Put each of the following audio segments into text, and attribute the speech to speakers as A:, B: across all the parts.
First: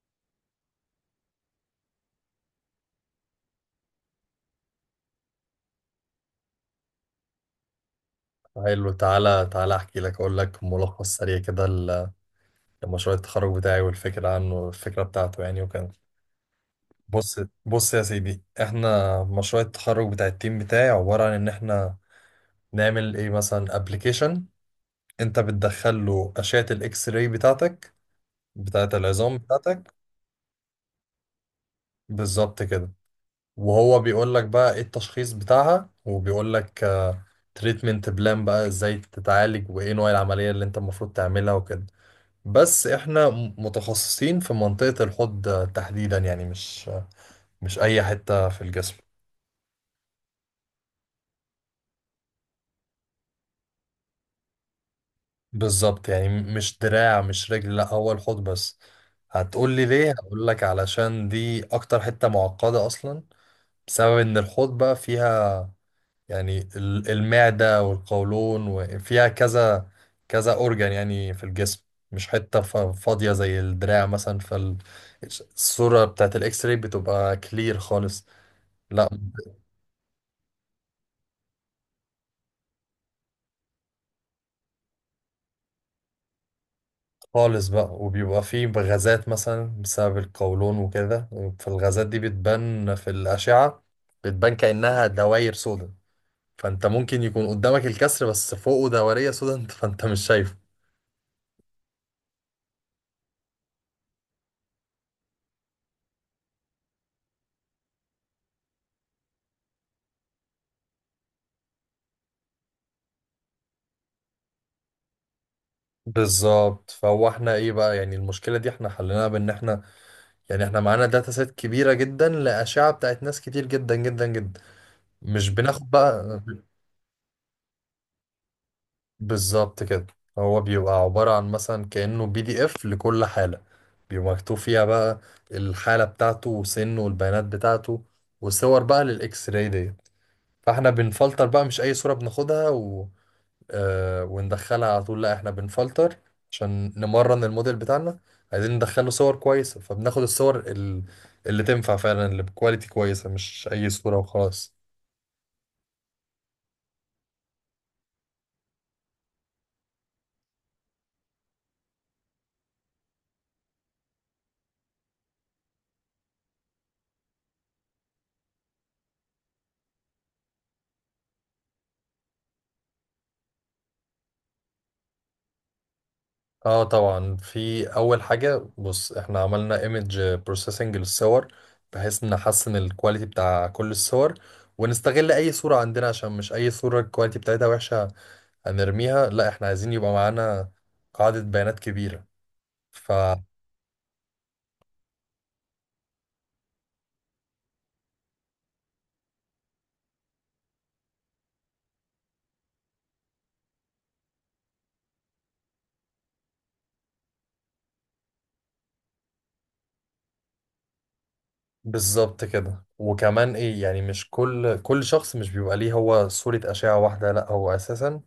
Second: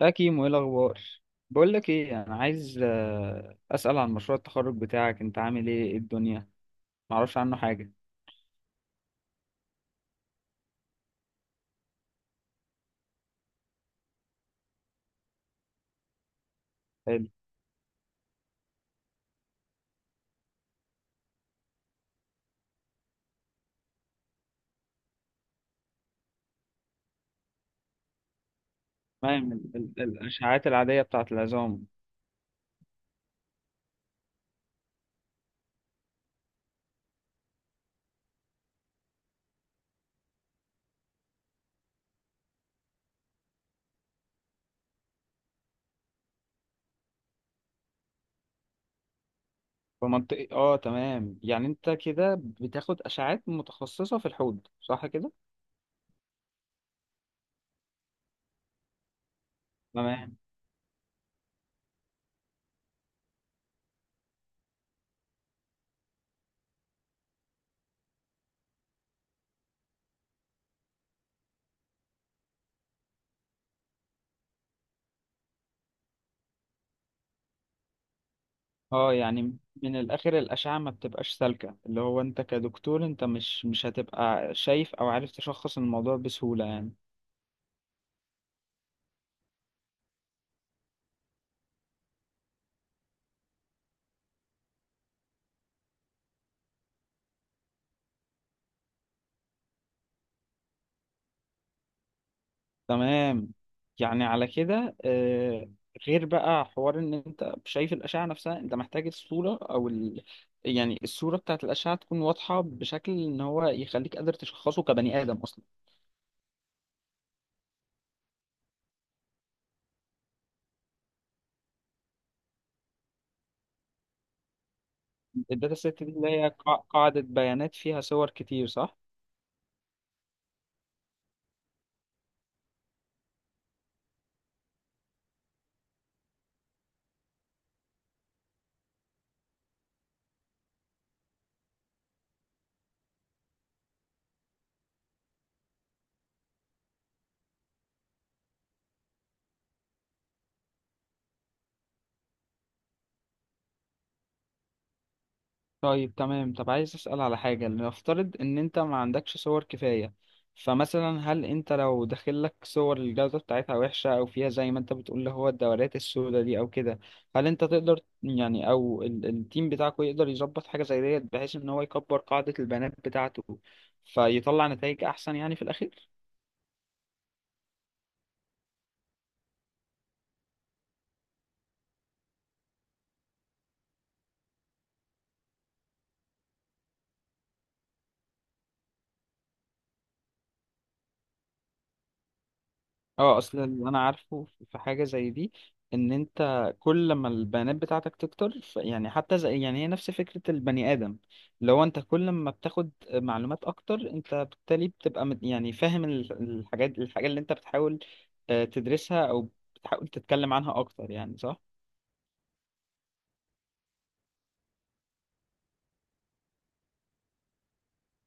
A: يا كيمو، ايه الاخبار؟ بقول لك ايه، انا عايز اسال عن مشروع التخرج بتاعك. انت عامل ايه؟ إيه الدنيا؟ ما اعرفش عنه حاجه.
B: حلو، تعالى احكي لك، اقول لك ملخص سريع كده لمشروع التخرج بتاعي والفكره عنه، الفكره بتاعته يعني وكده.
A: حلو.
B: بص بص يا سيدي، احنا مشروع التخرج بتاع التيم بتاعي عباره عن ان احنا نعمل ايه، مثلا ابلكيشن انت بتدخل له اشعه الاكس راي بتاعتك، بتاعه العظام
A: تمام.
B: بتاعتك.
A: الاشعاعات العاديه بتاعه العظام.
B: بالظبط كده. وهو بيقول لك بقى ايه التشخيص بتاعها، وبيقول لك تريتمنت بلان بقى، ازاي تتعالج وايه نوع العمليه اللي انت المفروض تعملها وكده. بس احنا متخصصين في منطقة الحوض تحديدا، يعني مش اي حتة في الجسم.
A: في منطقه، اه، تمام. يعني انت كده بتاخد اشعاعات متخصصه في الحوض، صح كده؟
B: بالظبط، يعني مش دراع، مش رجل، لا، هو الحوض بس. هتقول لي ليه؟
A: تمام.
B: هقول لك، علشان دي اكتر حتة معقدة اصلا. بسبب ان الحوض بقى فيها يعني المعدة والقولون، وفيها كذا اورجان يعني في الجسم، مش حتة فاضية زي الدراع مثلا. فالصورة بتاعت الاكس راي بتبقى كلير خالص، لا،
A: اه، يعني من الاخر الاشعه ما بتبقاش سالكه، اللي هو انت كدكتور انت مش هتبقى شايف او عارف تشخص الموضوع بسهوله يعني.
B: خالص بقى. وبيبقى فيه غازات مثلا بسبب القولون وكده، فالغازات دي بتبان في الأشعة، بتبان كأنها دواير سودا. فأنت ممكن يكون قدامك الكسر بس فوقه دورية سودا، فأنت مش شايفه.
A: تمام. يعني على كده، غير بقى حوار ان انت شايف الاشعه نفسها، انت محتاج الصوره او يعني الصوره بتاعت الاشعه تكون واضحه بشكل ان هو يخليك قادر تشخصه كبني ادم اصلا.
B: بالظبط. فهو احنا ايه بقى يعني، المشكلة دي احنا حليناها بان احنا يعني احنا معانا داتا سيت كبيرة جدا لأشعة بتاعت ناس كتير جدا جدا جدا، مش
A: الداتا
B: بناخد
A: سيت دي اللي
B: بقى
A: هي قاعده بيانات فيها صور كتير، صح؟
B: بالظبط كده. هو بيبقى عبارة عن مثلا كأنه بي دي اف لكل حالة، بيبقى مكتوب فيها بقى الحالة بتاعته وسنه والبيانات بتاعته وصور بقى للإكس راي دي. فاحنا بنفلتر بقى، مش أي صورة بناخدها و... آه وندخلها على طول، لا، احنا بنفلتر عشان نمرن الموديل بتاعنا. عايزين ندخله صور كويسة، فبناخد الصور اللي تنفع فعلا، اللي بكواليتي كويسة، مش أي صورة وخلاص.
A: طيب، تمام. طب عايز أسأل على حاجة. نفترض إن أنت ما عندكش صور كفاية. فمثلا، هل أنت لو داخلك صور الجودة بتاعتها وحشة أو فيها زي ما أنت بتقول اللي هو الدورات السوداء دي أو كده، هل أنت تقدر يعني، أو التيم بتاعكوا يقدر يظبط حاجة زي ديت، بحيث إن هو يكبر قاعدة البيانات بتاعته فيطلع نتائج أحسن يعني في الأخير؟
B: اه طبعا. في اول حاجه بص، احنا عملنا ايمج بروسيسنج للصور بحيث نحسن الكواليتي بتاع كل الصور، ونستغل اي صوره عندنا، عشان مش اي صوره الكواليتي بتاعتها وحشه هنرميها، لا، احنا عايزين يبقى معانا قاعده بيانات كبيره.
A: اه، اصل اللي انا عارفه في حاجه زي دي، ان انت كل ما البيانات بتاعتك تكتر، يعني حتى زي يعني هي نفس فكره البني ادم. لو انت كل ما بتاخد معلومات اكتر، انت بالتالي بتبقى يعني فاهم ال- الحاجات الحاجه اللي انت بتحاول تدرسها او بتحاول تتكلم عنها اكتر يعني، صح؟
B: فبالظبط كده. وكمان ايه يعني، مش كل شخص مش بيبقى ليه هو صوره اشعه واحده، لا هو اساسا،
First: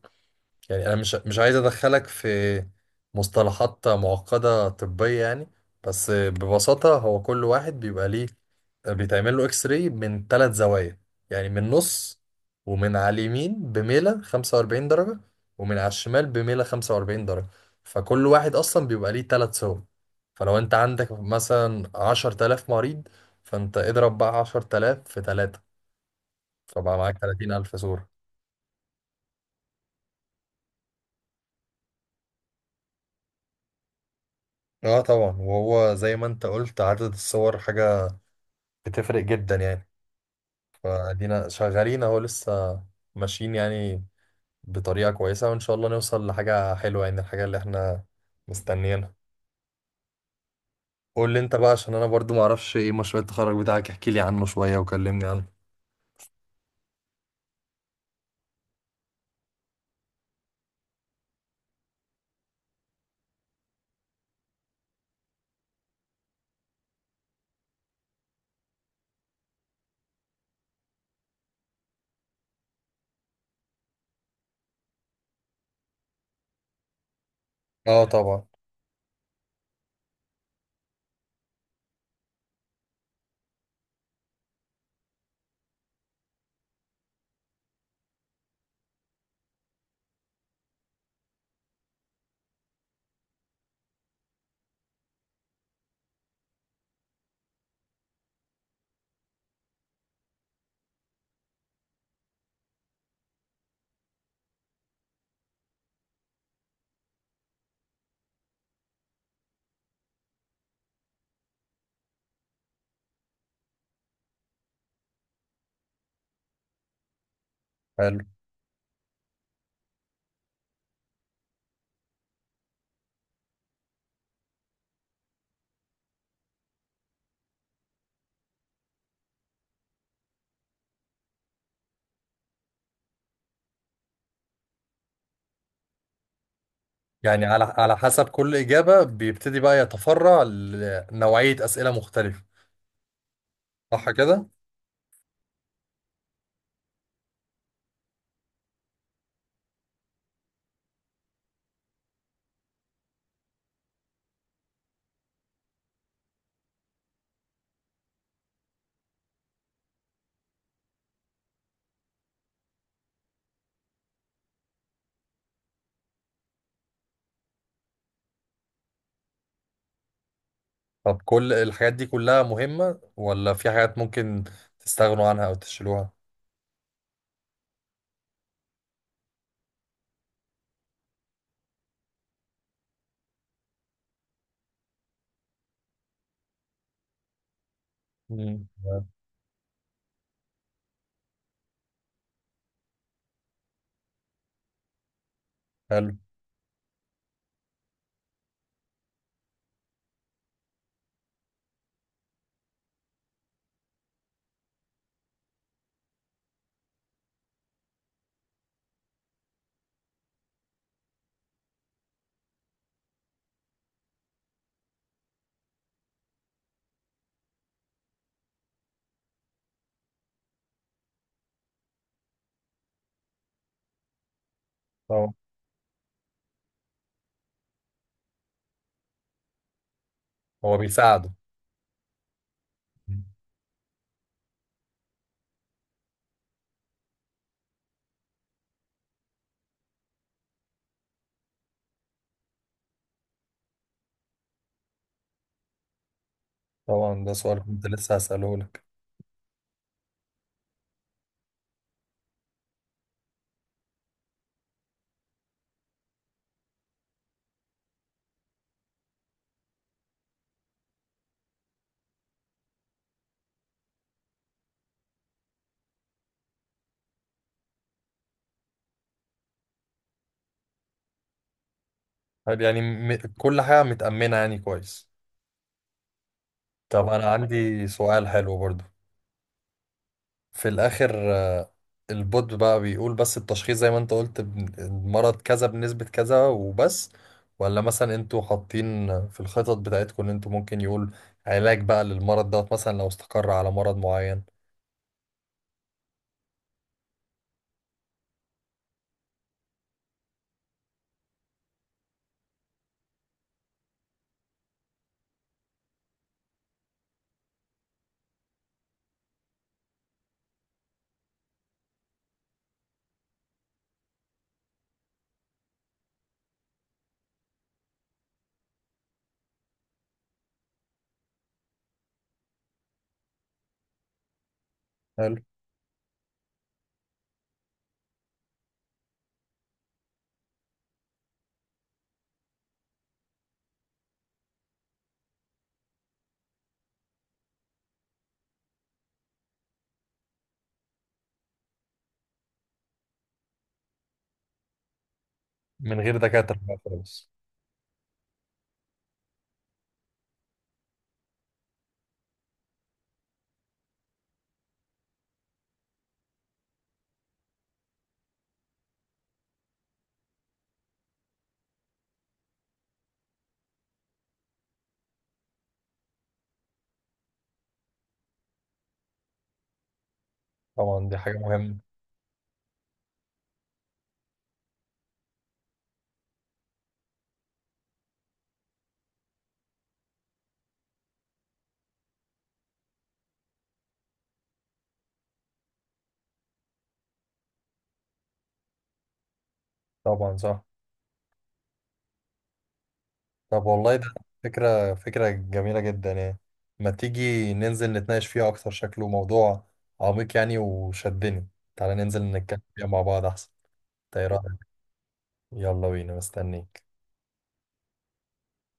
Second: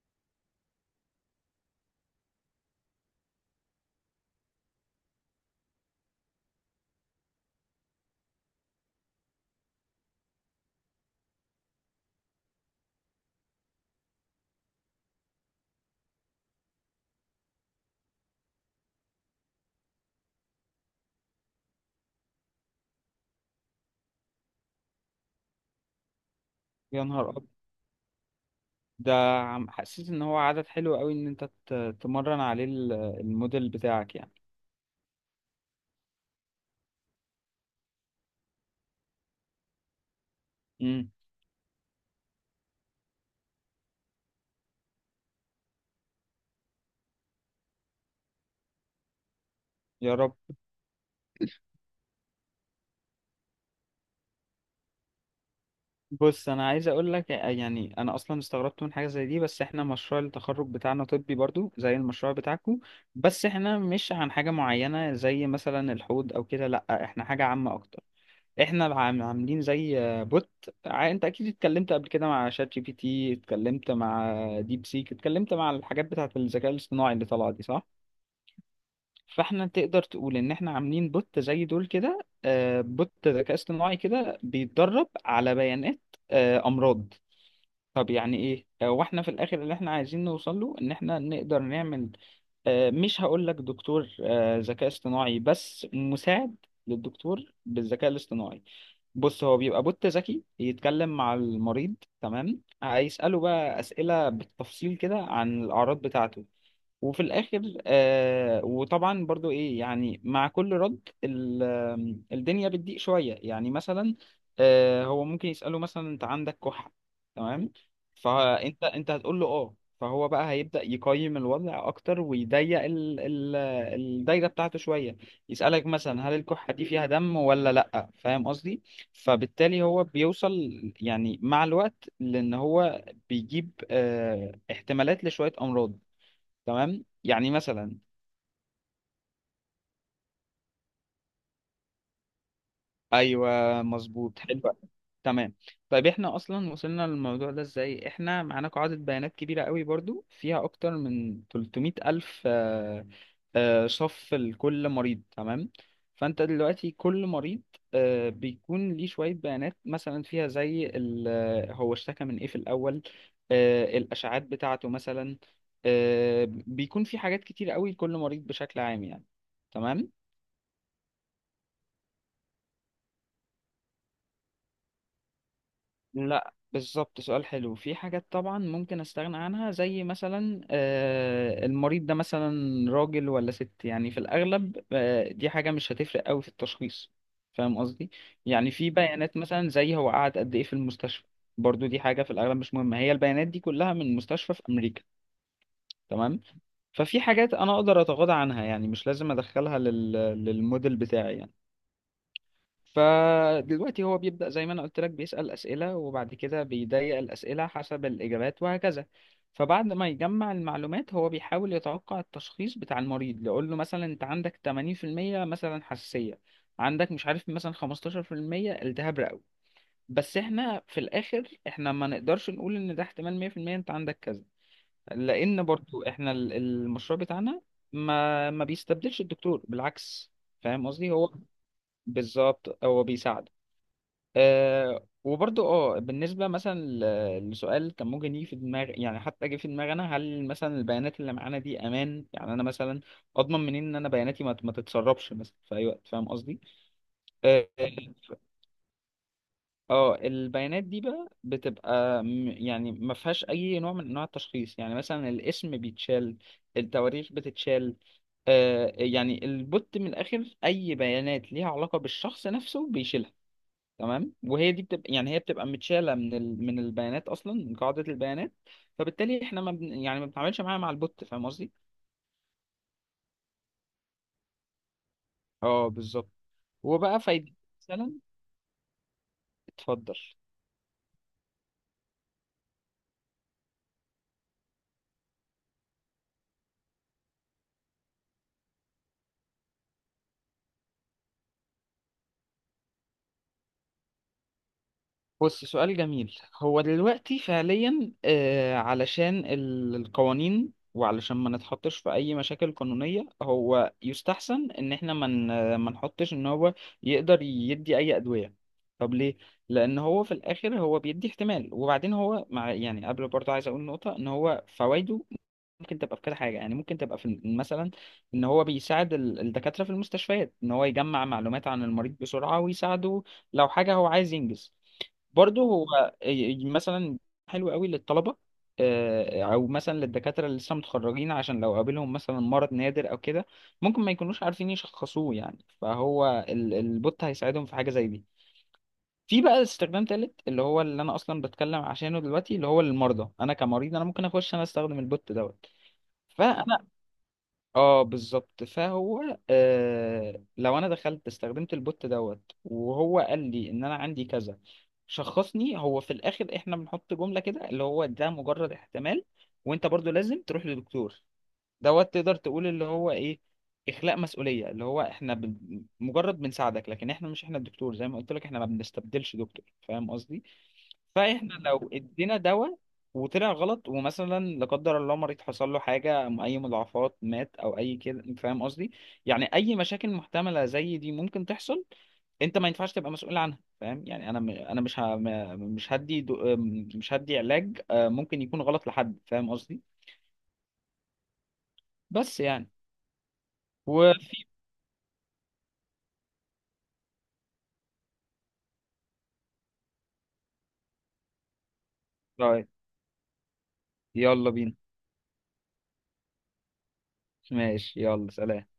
B: يعني انا مش عايز ادخلك في مصطلحات معقدة طبية يعني، بس ببساطة هو كل واحد بيبقى ليه، بيتعمل له اكس راي من ثلاث زوايا، يعني من النص، ومن على اليمين بميلة 45 درجة، ومن على الشمال بميلة 45 درجة. فكل واحد اصلا بيبقى ليه ثلاث صور، فلو انت عندك مثلا 10,000 مريض، فانت اضرب بقى 10,000 في 3، فبقى
A: يا
B: معاك
A: نهار ابيض!
B: 30,000 صورة.
A: ده حسيت ان هو عدد حلو قوي ان انت تمرن عليه الموديل بتاعك يعني.
B: اه طبعا، وهو زي ما انت قلت عدد الصور حاجة بتفرق جدا يعني.
A: امم.
B: فادينا شغالين اهو لسه، ماشيين يعني بطريقة كويسة، وان شاء الله نوصل لحاجة حلوة، يعني الحاجة اللي احنا مستنيينها.
A: يا رب.
B: قول لي انت بقى، عشان انا برضو معرفش ايه مشروع التخرج بتاعك، احكي لي عنه شوية وكلمني عنه.
A: بص، انا عايز اقول لك يعني انا اصلا استغربت من حاجه زي دي، بس احنا مشروع التخرج بتاعنا طبي برضو زي المشروع بتاعكو. بس احنا مش عن حاجه معينه زي مثلا الحوض او كده، لا احنا حاجه عامه اكتر. احنا عاملين زي بوت. انت اكيد اتكلمت قبل كده مع شات جي بي تي، اتكلمت مع ديب سيك، اتكلمت مع الحاجات بتاعه الذكاء الاصطناعي اللي طالعه دي، صح؟
B: اه طبعا.
A: فاحنا تقدر تقول ان احنا عاملين بوت زي دول كده. بوت ذكاء اصطناعي كده بيتدرب على بيانات امراض. طب يعني ايه، واحنا في الاخر اللي احنا عايزين نوصل له ان احنا نقدر نعمل مش هقول لك دكتور ذكاء اصطناعي، بس مساعد للدكتور بالذكاء الاصطناعي. بص، هو بيبقى بوت ذكي يتكلم مع المريض. تمام. هيسأله بقى أسئلة بالتفصيل كده عن الأعراض بتاعته. وفي الاخر وطبعا برضو ايه يعني، مع كل رد ال- آم، الدنيا بتضيق شويه يعني، مثلا هو ممكن يساله مثلا، انت عندك كحه؟ تمام.
B: حلو.
A: فانت هتقول له اه، فهو بقى هيبدا يقيم الوضع اكتر ويضيق ال الدايره بتاعته شويه. يسالك مثلا، هل الكحه دي فيها دم ولا لا، فاهم قصدي؟ فبالتالي هو بيوصل يعني مع الوقت، لان هو بيجيب احتمالات لشويه امراض. تمام،
B: يعني
A: يعني
B: على على
A: مثلا.
B: حسب كل إجابة بيبتدي بقى يتفرع لنوعية أسئلة مختلفة،
A: ايوه.
B: صح
A: مظبوط.
B: كده؟
A: حلو أوي. تمام. طيب، احنا اصلا وصلنا للموضوع ده ازاي؟ احنا معانا قاعدة بيانات كبيرة قوي برضو فيها اكتر من 300 الف صف لكل مريض. تمام. فانت دلوقتي كل مريض بيكون ليه شوية بيانات مثلا فيها زي هو اشتكى من ايه في الاول، الاشعاعات بتاعته مثلا. بيكون في حاجات كتير قوي لكل مريض بشكل عام يعني. تمام.
B: طب كل الحاجات دي كلها مهمة، ولا في حاجات ممكن تستغنوا عنها أو تشيلوها؟
A: لا بالظبط، سؤال حلو. في حاجات طبعا ممكن استغنى عنها، زي مثلا المريض ده مثلا راجل ولا ست، يعني في الاغلب دي حاجة مش هتفرق قوي في التشخيص، فاهم قصدي؟
B: مم.
A: يعني في بيانات مثلا زي هو قعد قد ايه في المستشفى. برضو دي حاجة في الاغلب مش مهمة. هي البيانات دي كلها من مستشفى في امريكا.
B: حلو.
A: تمام. ففي حاجات انا اقدر اتغاضى عنها يعني، مش لازم ادخلها للموديل بتاعي يعني. فدلوقتي هو بيبدأ زي ما انا قلت لك، بيسأل أسئلة وبعد كده بيضيق الأسئلة حسب الإجابات، وهكذا. فبعد ما يجمع المعلومات هو بيحاول يتوقع التشخيص بتاع المريض. يقول له مثلا انت عندك 80% مثلا حساسية، عندك مش عارف مثلا 15% التهاب رئوي. بس احنا في الاخر، احنا ما نقدرش نقول ان ده احتمال 100% انت عندك كذا.
B: طبعا.
A: لان برضو احنا المشروع بتاعنا ما بيستبدلش الدكتور، بالعكس.
B: هو
A: فاهم قصدي؟ هو
B: بيساعدوا.
A: بالظبط هو بيساعد. وبرضو بالنسبة مثلا لسؤال كان ممكن يجي في دماغ، يعني حتى جه في دماغي انا، هل مثلا البيانات اللي معانا دي امان؟ يعني انا مثلا اضمن منين ان انا بياناتي ما تتسربش مثلا في اي وقت، فاهم قصدي؟
B: طبعا، ده سؤال
A: اه.
B: كنت لسه هسأله لك.
A: البيانات دي بقى بتبقى يعني ما فيهاش اي نوع من انواع التشخيص. يعني مثلا الاسم بيتشال، التواريخ بتتشال. يعني البوت من الاخر اي بيانات ليها علاقة بالشخص نفسه بيشيلها. تمام. وهي دي بتبقى يعني، هي بتبقى متشاله من البيانات، اصلا من قاعده البيانات. فبالتالي احنا ما بن... يعني ما بنتعاملش معاها مع البوت، فاهم قصدي؟
B: طيب يعني كل حاجة متأمنة يعني كويس.
A: اه بالظبط.
B: طب
A: وبقى
B: أنا
A: فايد
B: عندي
A: مثلا.
B: سؤال حلو برضو.
A: اتفضل.
B: في الآخر البوت بقى بيقول بس التشخيص زي ما أنت قلت، المرض كذا بنسبة كذا وبس، ولا مثلا أنتوا حاطين في الخطط بتاعتكم إن أنتوا ممكن يقول علاج بقى للمرض دوت، مثلا لو استقر على مرض معين.
A: بص، سؤال جميل. هو دلوقتي فعليا، علشان القوانين وعلشان ما نتحطش في اي مشاكل قانونية، هو يستحسن ان احنا ما نحطش ان هو يقدر يدي اي ادوية. طب ليه؟ لان هو في الاخر هو بيدي احتمال. وبعدين هو مع يعني، قبل، برضه عايز اقول نقطة، ان هو فوائده ممكن تبقى في كذا حاجة، يعني ممكن تبقى في مثلا ان هو بيساعد الدكاترة في المستشفيات، ان هو يجمع معلومات عن المريض بسرعة ويساعده لو حاجة هو عايز ينجز.
B: حلو.
A: برضه هو مثلا حلو قوي للطلبة، او مثلا للدكاترة اللي لسه متخرجين، عشان لو قابلهم مثلا مرض نادر او كده، ممكن ما يكونوش عارفين يشخصوه، يعني فهو البوت هيساعدهم في حاجة زي دي. في بقى استخدام تالت اللي هو اللي انا اصلا بتكلم عشانه دلوقتي، اللي هو للمرضى. انا كمريض انا ممكن اخش انا استخدم البوت دوت.
B: من غير دكاترة بقى
A: فانا
B: خالص.
A: اه بالظبط، فهو لو انا دخلت استخدمت البوت دوت وهو قال لي ان انا عندي كذا، شخصني. هو في الاخر احنا بنحط جملة كده اللي هو ده مجرد احتمال، وانت برضو لازم تروح لدكتور دوت. تقدر تقول اللي هو ايه، اخلاء مسؤولية، اللي هو احنا مجرد بنساعدك، لكن احنا مش احنا الدكتور زي ما قلت لك، احنا ما بنستبدلش دكتور، فاهم قصدي؟
B: طبعا دي حاجة
A: فاحنا
B: مهمة.
A: لو ادينا دواء وطلع غلط، ومثلا لا قدر الله مريض حصل له حاجه، اي مضاعفات، مات او اي كده، انت فاهم قصدي. يعني اي مشاكل محتمله زي دي ممكن تحصل، انت ما ينفعش تبقى مسؤول عنها، فاهم؟ يعني انا انا مش ه... م- مش هدي دو... م- مش هدي علاج ممكن يكون غلط لحد، فاهم قصدي؟
B: طبعا صح.
A: بس يعني
B: طب والله ده
A: و
B: فكرة جميلة جدا يعني، ما تيجي ننزل نتناقش فيها أكتر، شكله موضوع عميق يعني وشدني، تعالى ننزل نتكلم
A: طيب.
B: فيها مع بعض أحسن. طيب.
A: يلا بينا.
B: يلا بينا مستنيك.
A: ماشي. يلا سلام.